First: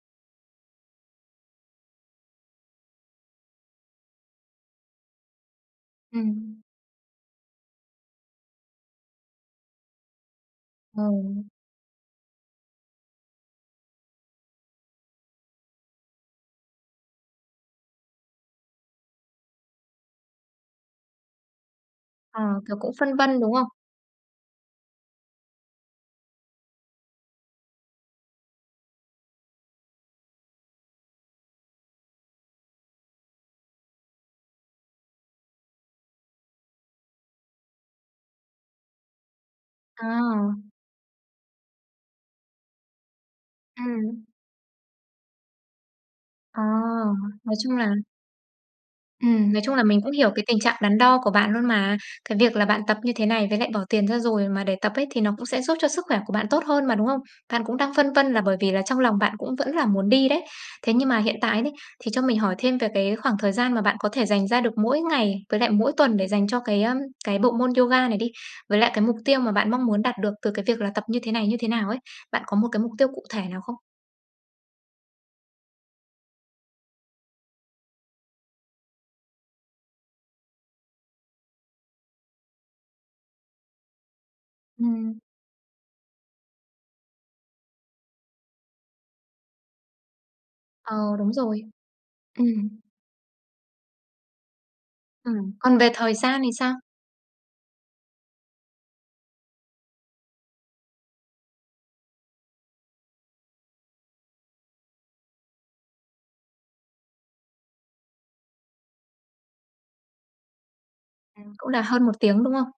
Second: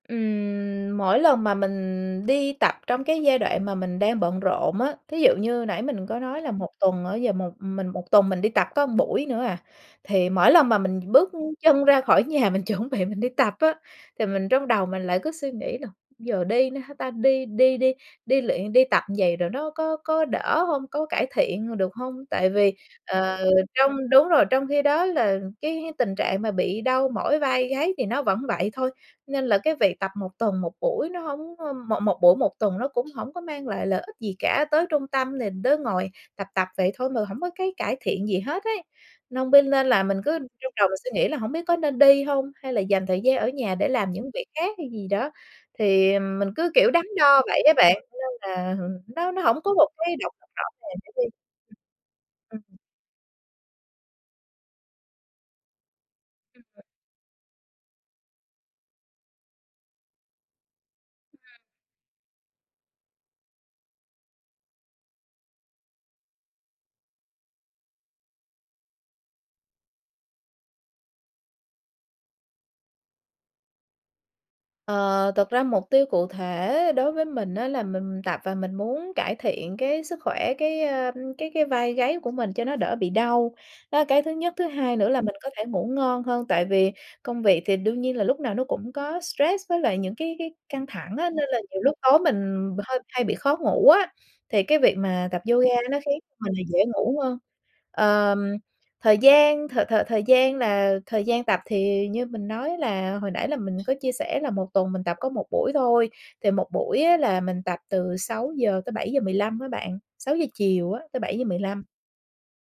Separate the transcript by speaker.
Speaker 1: Ừm, mỗi lần mà mình đi tập trong cái giai đoạn mà mình đang bận rộn á, thí dụ như nãy mình có nói là
Speaker 2: Ừm.
Speaker 1: 1 tuần á, giờ một mình 1 tuần mình đi tập có buổi nữa à, thì mỗi lần mà mình bước
Speaker 2: Ừ.
Speaker 1: chân ra khỏi nhà mình chuẩn bị mình đi tập á, thì mình trong đầu mình lại cứ suy nghĩ là "Giờ đi nữa hả ta? Đi đi đi đi luyện, đi tập như vậy rồi nó có có đỡ hông, có cải thiện h được hông?" Tại
Speaker 2: À,
Speaker 1: vì,
Speaker 2: kiểu, cũng phân
Speaker 1: ờ,
Speaker 2: vân, đúng không?
Speaker 1: trong, đúng rồi, trong khi đó là cái [unintelligible] tình trạng mà bị đau mỏi vai gáy thì nó vẫn vậy thôi, nên là cái việc tập 1 tuần 1 buổi nó hổng có một một buổi 1 tuần nó cũng hổng có mang lại lợi ích gì cả, tới trung tâm thì đứa ngồi tập tập vậy thôi mà hổng có cái cải thiện gì hết ấy, nên bên nên là mình cứ trong
Speaker 2: À.
Speaker 1: đầu mình suy nghĩ là hổng biết có nên đi hông, hay là dành thời gian ở nhà để làm
Speaker 2: Ừm.
Speaker 1: những việc khác hay gì đó, thì mình
Speaker 2: À,
Speaker 1: cứ, kiểu, đắn đo
Speaker 2: nói
Speaker 1: vậy á
Speaker 2: chung là
Speaker 1: bạn, nên là nó nó
Speaker 2: Ừm,
Speaker 1: hổng
Speaker 2: nói
Speaker 1: có
Speaker 2: chung là
Speaker 1: 1
Speaker 2: mình cũng
Speaker 1: cái
Speaker 2: hiểu
Speaker 1: động
Speaker 2: cái
Speaker 1: lực
Speaker 2: tình
Speaker 1: rõ
Speaker 2: trạng
Speaker 1: ràng
Speaker 2: đắn
Speaker 1: để
Speaker 2: đo
Speaker 1: đi.
Speaker 2: của bạn luôn mà, cái việc
Speaker 1: Ừm.
Speaker 2: là bạn tập như thế này với lại bỏ tiền ra rồi mà để tập ấy thì nó cũng sẽ giúp cho sức khỏe của bạn tốt
Speaker 1: [unintelligible]
Speaker 2: hơn mà, đúng không? Bạn cũng đang phân vân là bởi vì là trong lòng bạn cũng vẫn là muốn đi đấy, thế nhưng mà hiện
Speaker 1: [unintelligible]
Speaker 2: tại đấy, thì cho mình hỏi thêm về cái khoảng thời gian mà bạn có thể dành ra được mỗi ngày, với lại mỗi tuần để dành cho cái, ờm, cái bộ môn yoga này đi? Với lại cái mục tiêu mà bạn mong muốn đạt được từ cái việc là tập như thế này như thế nào ấy? Bạn có một cái mục tiêu cụ thể nào không?
Speaker 1: Ờ, thực ra mục tiêu cụ thể đối với mình á là mình tập và mình muốn cải thiện cái sức khỏe, cái, ờm, cái cái vai gáy của mình cho nó đỡ bị đau, đó là cái thứ nhất, thứ hai nữa
Speaker 2: Ừm.
Speaker 1: là mình có thể ngủ ngon hơn, tại vì công việc thì đương nhiên là lúc nào nó cũng có stress với lại những cái cái căng
Speaker 2: Ờ,
Speaker 1: thẳng á,
Speaker 2: đúng
Speaker 1: nên là
Speaker 2: rồi.
Speaker 1: nhiều lúc tối mình b
Speaker 2: Ừm.
Speaker 1: hơi hay bị khó ngủ á, thì cái việc mà tập
Speaker 2: Ừm,
Speaker 1: yoga
Speaker 2: còn về
Speaker 1: nó
Speaker 2: thời
Speaker 1: khiến
Speaker 2: gian thì
Speaker 1: mình là
Speaker 2: sao?
Speaker 1: dễ ngủ hơn. Ờm, thời gian th thời thời gian là thời gian tập thì như mình nói là hồi nãy là mình có chia sẻ là một tuần mình tập có 1 buổi thôi, thì 1 buổi á là mình tập từ 6:00-7:15 với bạn, 6:00 chiều á tới bảy giờ
Speaker 2: Ừm,
Speaker 1: mười
Speaker 2: cũng là
Speaker 1: lăm.
Speaker 2: hơn 1 tiếng, đúng không?